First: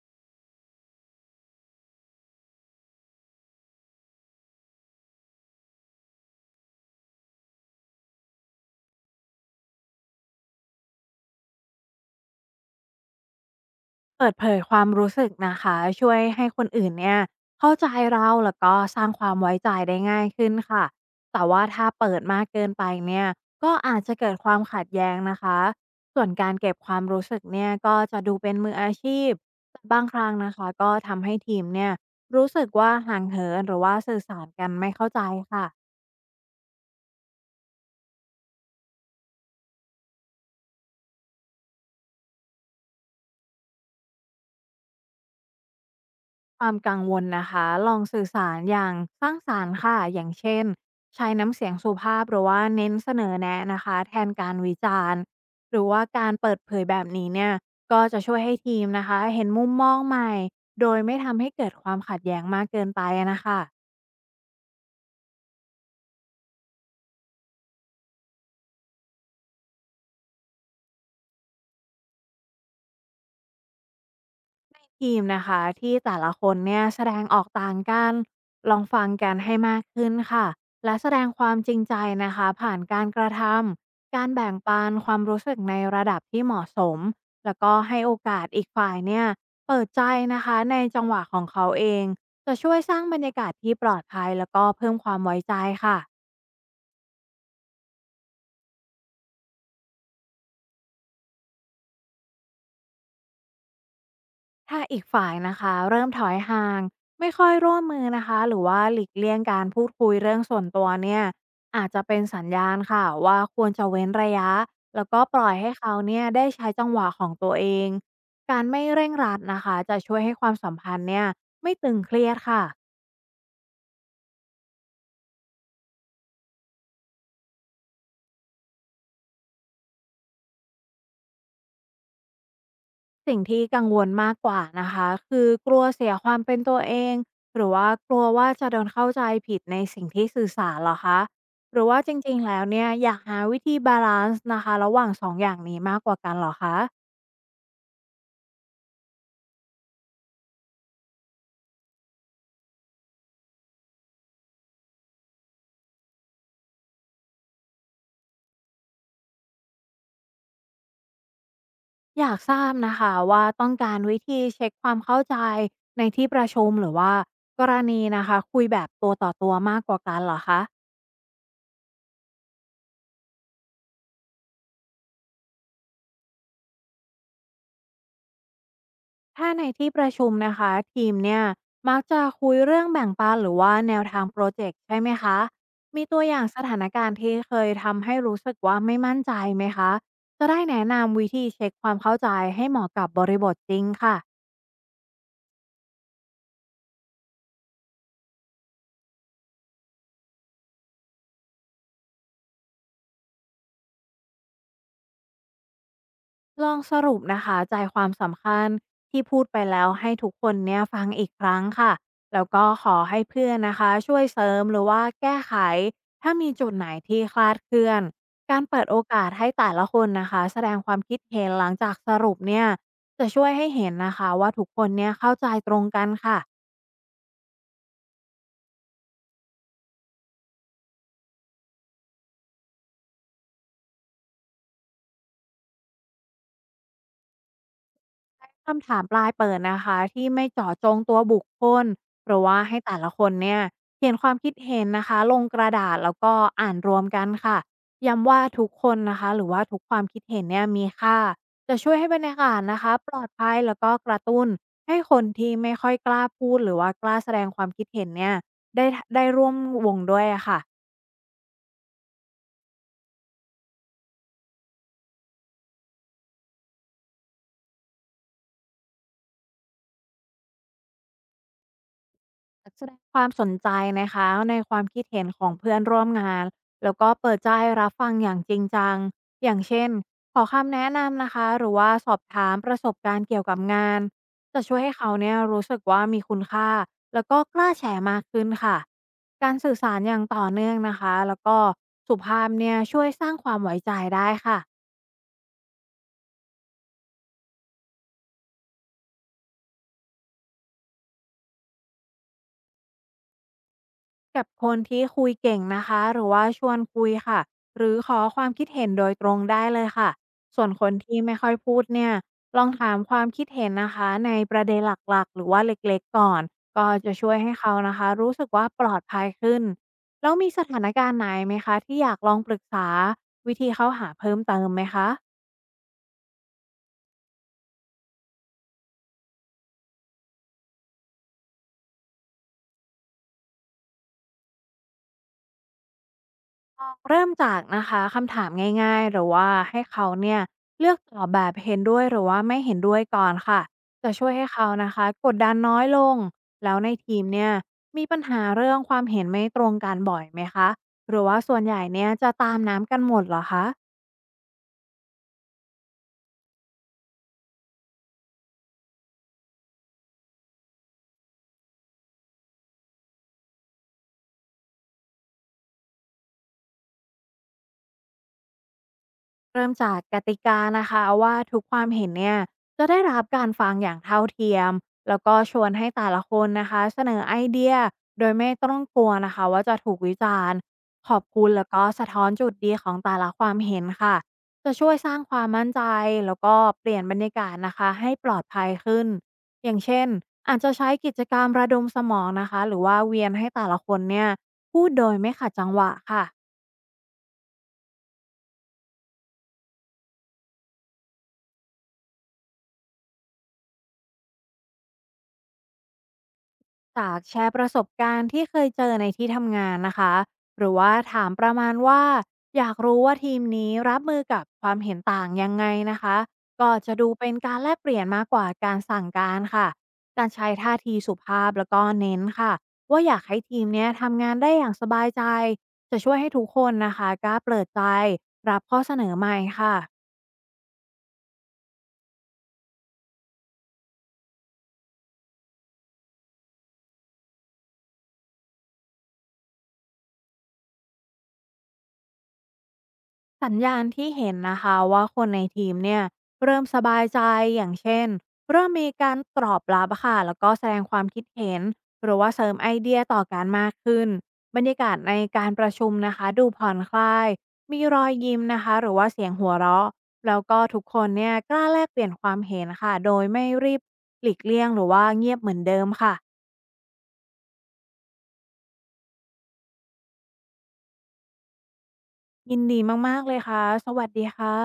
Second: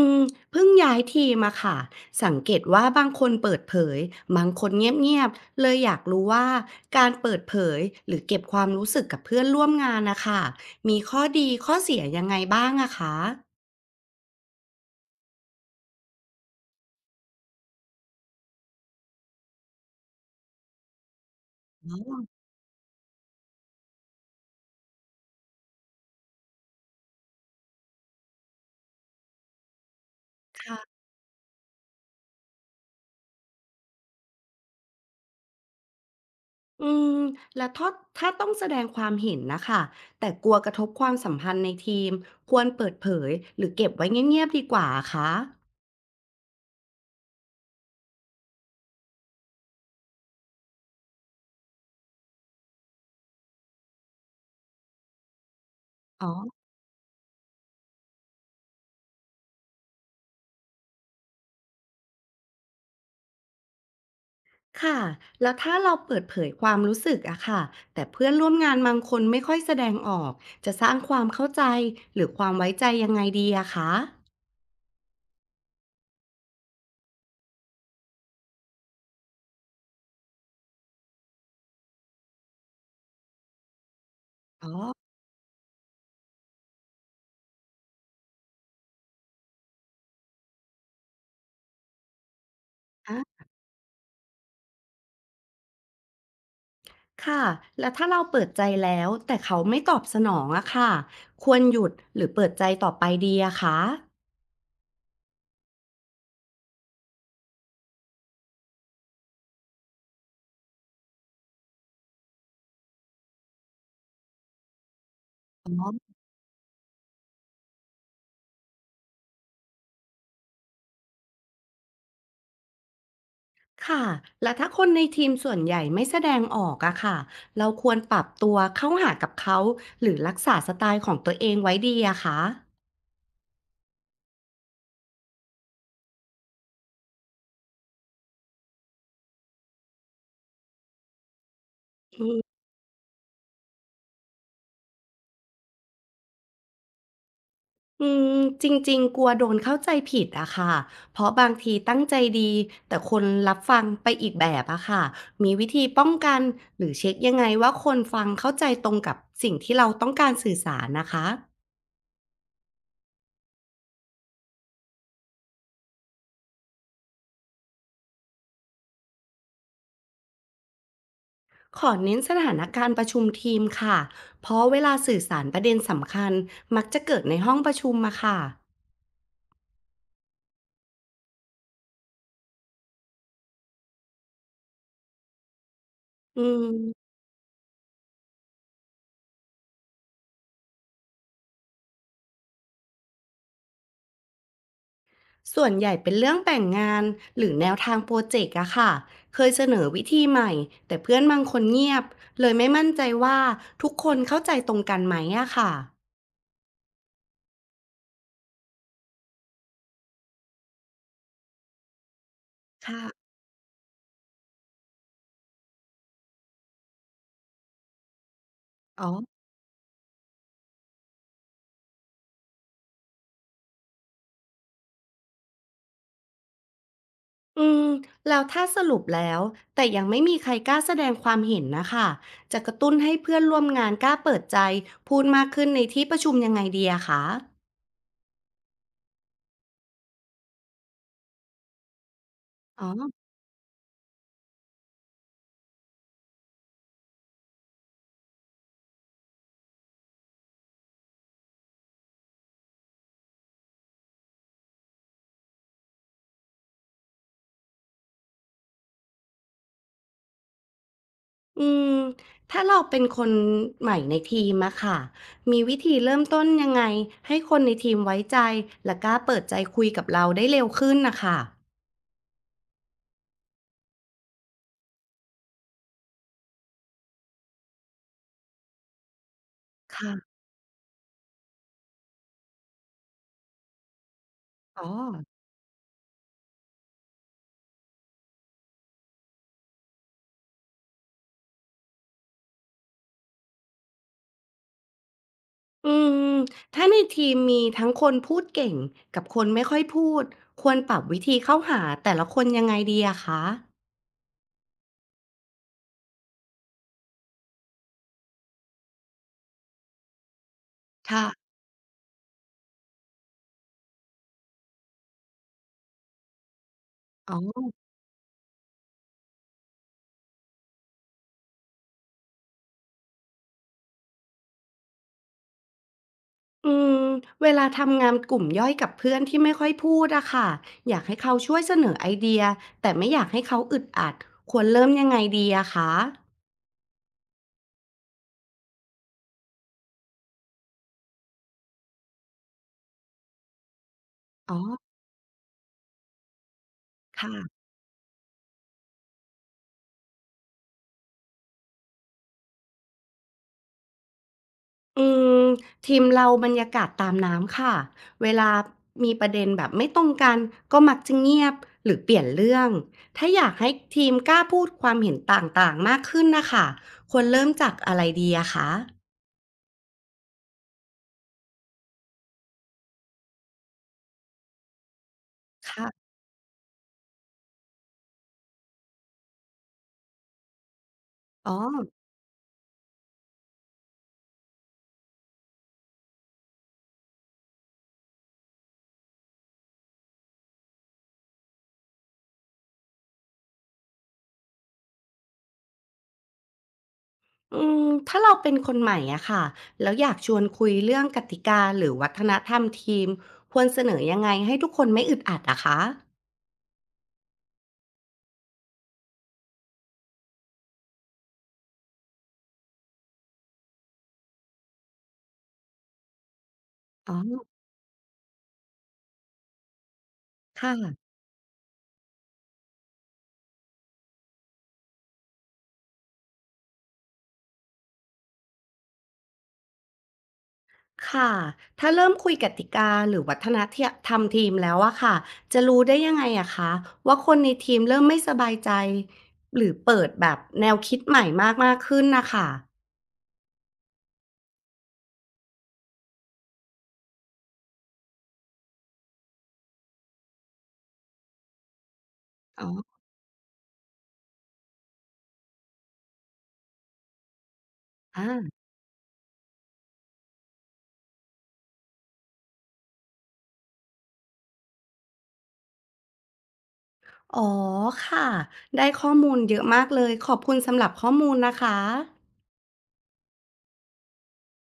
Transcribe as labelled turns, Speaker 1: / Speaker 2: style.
Speaker 1: อืมเพิ่งย้ายทีมอะค่ะสังเกตว่าบางคนเปิดเผยบางคนเงียบๆเลยอยากรู้ว่าการเปิดเผยหรือเก็บความรู้สึกกับเพื่อนร่วมงานนะคะมีข้อดีข้อเสียยังไงบ้างอะคะ
Speaker 2: เปิดเผยความรู้สึกนะคะช่วยให้คนอื่นเนี่ยเข้าใจเราแล้วก็สร้างความไว้ใจได้ง่ายขึ้นค่ะแต่ว่าถ้าเปิดมากเกินไปเนี่ยก็อาจจะเกิดความขัดแย้งนะคะส่วนการเก็บความรู้สึกเนี่ยก็จะดูเป็นมืออาชีพแต่บางครั้งนะคะ
Speaker 1: ค่ะ
Speaker 2: ก็ทำให้ทีมเนี่ยรู้สึกว่าห่างเหินหรือว่าสื่อสารกันไม่เข้าใจค่ะ
Speaker 1: อืมแล้วถ้าต้องแสดงความเห็นนะคะ แต่กลัวกระทบความสัมพันธ์ในทีมควรเปิดเผยหรือเก็บไว้เงียบๆดีกว่าคะ
Speaker 2: ความกังวลนะคะลองสื่อสารอย่างสร้างสรรค์ค่ะอย่างเช่นใช้น้ำเสียงสุภาพหรือว่าเน้นเสนอแนะนะคะแทนการวิจารณ์หรือว่า
Speaker 1: อ๋
Speaker 2: การเปิด
Speaker 1: อ
Speaker 2: เผยแบบนี้เนี่ยก็จะช่วยให้ทีมนะคะเห็นมุมมองใหม่โดยไม่ทำให้เกิดความขัดแย้งมากเกินไปอะนะคะ
Speaker 1: ค่ะแล้วถ้าเราเปิดเผยความรู้สึกอะค่ะแต่เพื่อนร่วมงานบางคนไม่ค่อยแสดงออกจะสร้างความเข้าใจหรือความไว้ใจยังไงดีอะคะ
Speaker 2: ทีมนะคะที่แต่ละคนเนี่ยแสดงออกต่างกันลองฟังกันให้มากขึ้นค่ะและแสดงความจริงใจนะคะผ่านการกระทำการแบ่ง
Speaker 1: อ๋อ
Speaker 2: ปันความรู้สึกในระดับที่เหมาะสมแล้วก็ให้โอกาสอีกฝ่ายเนี่ยเปิดใจนะคะในจังหวะของเขาเองจะช่วยสร้างบร
Speaker 1: อ
Speaker 2: รยา
Speaker 1: ะ
Speaker 2: กาศที่ปลอดภัยแล้วก็เพิ่มความไว้ใจค่ะ
Speaker 1: ค่ะแล้วถ้าเราเปิดใจแล้วแต่เขาไม่ตอบสนองอะค่ะควรหยุดหรือเปิดใจต่อไปดีอะคะ
Speaker 2: ถ้าอีกฝ่ายนะคะเริ่มถอยห่างไม่ค่อยร่วมมือนะคะหรือว่าหลีกเลี่ยงการพูดคุยเรื่องส่วนตัวเนี่ยอาจจะเป็นสัญญาณค่ะว่าควรจะเว้นระยะแล้วก็ปล่อยให้
Speaker 1: อ๋
Speaker 2: เขา
Speaker 1: อ
Speaker 2: เนี่ยได้ใช้จังหวะของตัวเองการไม่เร่งรัดนะคะจะช่วยให้ความสัมพันธ์เนี่ยไม่ตึงเครียดค่ะ
Speaker 1: ค่ะแล้วถ้าคนในทีมส่วนใหญ่ไม่แสดงออกอะค่ะเราควรปรับตัวเข้าหากับเขาหรือรักษาสไตล์ของตัวเองไว้ดีอะคะ
Speaker 2: สิ่งที่กังวลมากกว่านะคะคือกลัวเสียความเป็นตัวเองหรือว่ากลัวว่าจะโดนเข้าใจผิดในสิ่งที่สื่อสารเหรอคะหรือว่าจริงๆแล้วเนี่ยอยากหาวิธีบาลานซ์นะคะระหว่างสองอย่างนี้มากกว่ากันเหรอคะ
Speaker 1: อืมจริงๆกลัวโดนเข้าใจผิดอะค่ะเพราะบางทีตั้งใจดีแต่คนรับฟังไปอีกแบบอะค่ะมีวิธีป้องกันหรือเช็คยังไงว่าคนฟังเข้าใจตรงกับสิ่งที่เราต้องการสื่อสารนะคะ
Speaker 2: อยากทราบนะคะว่าต้องการวิธีเช็คความเข้าใจในที่ประชุมหรือว่ากรณีนะคะคุยแบบตัวต่อตัวมากกว่ากันเหรอคะ
Speaker 1: ขอเน้นสถานการณ์ประชุมทีมค่ะเพราะเวลาสื่อสารประเด็นสำคัญมักจะเกิดในห้องประชุมอะค่ะ
Speaker 2: ถ้าในที่ประชุมนะคะทีมเนี่ยมักจะคุยเรื่องแบ่งปันหรือว่าแนวทางโปรเจกต์ใช่ไหมคะมีตัวอ
Speaker 1: อื
Speaker 2: ย่างสถานการ
Speaker 1: ม
Speaker 2: ณ์ที่เคยทำให้รู้สึกว่าไม่มั่นใจไหมคะจะได้แนะนำวิธีเช็คความเข้าใจให้เหมาะกับบริบทจริงค่ะ
Speaker 1: ส่วนใหญ่เป็นเรื่องแต่งงานหรือแนวทางโปรเจกต์อะค่ะเคยเสนอวิธีใหม่แต่เพื่อนบางคนเงียบเลยไม่มั่นใจว่าทุกคนเข้าใจตรงกันไหมอะค่ะ
Speaker 2: ลองสรุปนะคะใจความสำคัญที่พูดไปแล้วให้ทุกคนเนี่ยฟังอีกครั้งค่ะแล้วก็ขอ
Speaker 1: ค่ะ
Speaker 2: ให้เพื่อนนะคะช่วยเสริมหรือว่าแก้ไขถ้ามีจุดไหนที่คลาดเคลื่อนการเปิดโอ
Speaker 1: อ๋อ
Speaker 2: กาสให้แต่ละคนนะคะแสดงความคิดเห็นหลังจากสรุปเนี่ยจะช่วยให้เห็นนะคะว่าทุกคนเนี่ยเข้าใจตรงกันค่ะ
Speaker 1: อืมแล้วถ้าสรุปแล้วแต่ยังไม่มีใครกล้าแสดงความเห็นนะคะจะกระตุ้นให้เพื่อนร่วมงานกล้าเปิดใจพูดมากขึ้นในที่ประชุมยังไงดีอะคะ
Speaker 2: คำถามปลายเปิดนะคะที่ไม่เจาะจงตัวบุคคลหรือว่าให้
Speaker 1: อ๋อ
Speaker 2: แต่ละคนเนี่ยเขียนความคิดเห็นนะคะลงกระดาษแล้วก็อ่านรวมกันค่ะย้ำว่าทุกคนนะคะหรือว่าทุกความคิดเห็นเนี่ยมีค่าจะช่วยให้บรรยากาศนะคะปลอดภัยแล้วก็กระตุ้นให้คนที่ไม่ค่อยกล้าพูดหรือว่ากล้าแสดงความคิดเห็นเนี่ยได้ได้ร่วมวงด้วยอะค่ะ
Speaker 1: อืมถ้าเราเป็นคนใหม่ในทีมอะค่ะมีวิธีเริ่มต้นยังไงให้คนในทีมไว้ใจและกล้าเปิดใจคุยกับเราได้เร็วขึ้นนะคะ
Speaker 2: แสดงความสนใจนะคะในความคิดเห็นของเพื่อนร่วมงานแล้วก็เปิดใจรับฟังอย่างจริงจังอย่างเช่น
Speaker 1: ค่ะ
Speaker 2: ขอคำแนะนำนะคะหรือว่าสอบถามประสบการณ์เกี่ยวกับงานจะช่ว
Speaker 1: อ๋
Speaker 2: ย
Speaker 1: อ
Speaker 2: ให้เขาเนี่ยรู้สึกว่ามีคุณค่าแล้วก็กล้าแชร์มากขึ้นค่ะการสื่อสารอย่างต่อเนื่องนะคะแล้วก็สุภาพเนี่ยช่วยสร้างความไว้ใจได้ค่ะ
Speaker 1: อืมถ้าในทีมมีทั้งคนพูดเก่งกับคนไม่ค่อยพูดควรปรับวิธีเข้าหาแต่ละคนยังไงดีอะคะ
Speaker 2: กับคนที่คุยเก่งนะคะหรือว่าชวนคุยค่ะหรือขอความคิดเห็นโดยตรงได้เลยค่ะส่วนคนที่
Speaker 1: ค่ะ
Speaker 2: ไม่ค่อยพูดเนี่ยลองถามความคิดเห็นนะคะในประเด็นหลักๆหรือว่าเล็กๆก่อนก็จะช่ว
Speaker 1: อ๋
Speaker 2: ย
Speaker 1: อ
Speaker 2: ให้เขานะคะรู้สึกว่าปลอดภัยขึ้นแล้วมีสถานการณ์ไหนไหมคะที่อยากลองปรึกษาวิธีเข้าหาเพิ่มเติมไหมคะ
Speaker 1: อืมเวลาทำงานกลุ่มย่อยกับเพื่อนที่ไม่ค่อยพูดอะค่ะอยากให้เขาช่วยเสนอไอเดียแต่ไม่อยากให้เขาอึดอัดควรเริ่มยังไงดีอะคะ
Speaker 2: เริ่มจากนะคะคำถามง่ายๆหรือว่าให้เขาเนี่ยเลือกตอบแบบเห็นด้วยหรือว่าไม่เห็นด้วยก่อนค่ะจะช่วยให้
Speaker 1: อ๋อ
Speaker 2: เขานะคะกดดันน้อยลงแล้วในทีมเนี่ย
Speaker 1: ค่ะ
Speaker 2: มีปัญหาเรื่องความเห็นไม่ตรงกันบ่อยไหมคะหรือว่าส่วนใหญ่เนี่ยจะตามน้ำกันหมดเหรอคะ
Speaker 1: อืมทีมเราบรรยากาศตามน้ำค่ะเวลามีประเด็นแบบไม่ตรงกันก็มักจะเงียบหรือเปลี่ยนเรื่องถ้าอยากให้ทีมกล้าพูดความเห็นต่างๆมากขึ้นนะคะควรเริ่มจากอะไรดีอะคะ
Speaker 2: เริ่มจากกติกานะคะว่าทุกความเห็นเนี่ยจะได้รับการฟังอย่างเท่าเทียมแล้วก็ชวนให้แต่
Speaker 1: ค่ะ
Speaker 2: ละคนนะคะเสนอไอเดียโดยไม่ต้องกลัวนะคะว่าจะถูกวิจารณ์ขอบคุ
Speaker 1: อ๋อ
Speaker 2: ณแล้วก็สะท้อนจุดดีของแต่ละความเห็นค่ะจะช่วยสร้างความมั่นใจแล้วก็เปลี่ยนบรรยากาศนะคะให้ปลอดภัยขึ้นอย่างเช่นอาจจะใช้กิจกรรมระดมสมองนะคะหรือว่าเวียนให้แต่ละคนเนี่ยพูดโดยไม่ขัดจังหวะค่ะ
Speaker 1: ถ้าเราเป็นคนใหม่อะค่ะแล้วอยากชวนคุยเรื่องกติกาหรือวัฒนธรรมทีมควรเสนอยังไงให้ทุกคนไม่อึดอัดอะคะ
Speaker 2: จากแชร์ประสบการณ์ที่เคยเจอในที่ทำงานนะคะหรือว่าถามประมาณว่าอยากรู้ว่าทีมนี้รับมือกับความเห็นต่างยังไงนะคะก็จะดู
Speaker 1: อ๋
Speaker 2: เป็น
Speaker 1: อ
Speaker 2: การแลกเปลี่ยนมากกว่าการสั่งการค่ะการใช้
Speaker 1: ค่ะ
Speaker 2: ท่าทีสุภาพแล้วก็เน้นค่ะว่าอยากให้ทีมเนี้ยทำงานได้อย่างสบายใจจะช่วยให้ทุกคนนะคะกล้าเปิดใจรับข้อเสนอใหม่ค่ะ
Speaker 1: ค่ะถ้าเริ่มคุยกติกาหรือวัฒนธรรมทีมแล้วอะค่ะจะรู้ได้ยังไงอะคะว่าคนในทีมเริ่มไม่สบายใจหรือเปิดแบบแนวคิดใหม่มากมากขึ้นนะคะ
Speaker 2: สัญญาณที่เห็นนะคะว่าคนในทีมเนี่ยเริ่มสบายใจอย่างเช่นเริ่มมีการตอบรับค่ะแล้วก็แสดงความคิดเห็นหรือว่าเสริม
Speaker 1: อ๋อ
Speaker 2: ไอเดียต่อการมากขึ้นบรรยากาศในการประชุมนะคะดูผ่อนคลายมีรอย
Speaker 1: อา
Speaker 2: ยิ้มนะคะหรือว่าเสียงหัวเราะแล้วก็ทุกคนเนี่ยกล้าแลกเปลี่ยนความเห็นค่ะโดยไม่รีบหลีกเลี่ยงหรือว่าเงียบเหมือนเดิมค่ะ
Speaker 1: อ๋อค่ะได้ข้อมูลเยอะมากเลยขอบคุณสำหรับข้อมูลนะคะ
Speaker 2: ยินดีมากๆเลยค่ะสวัสดีค่ะ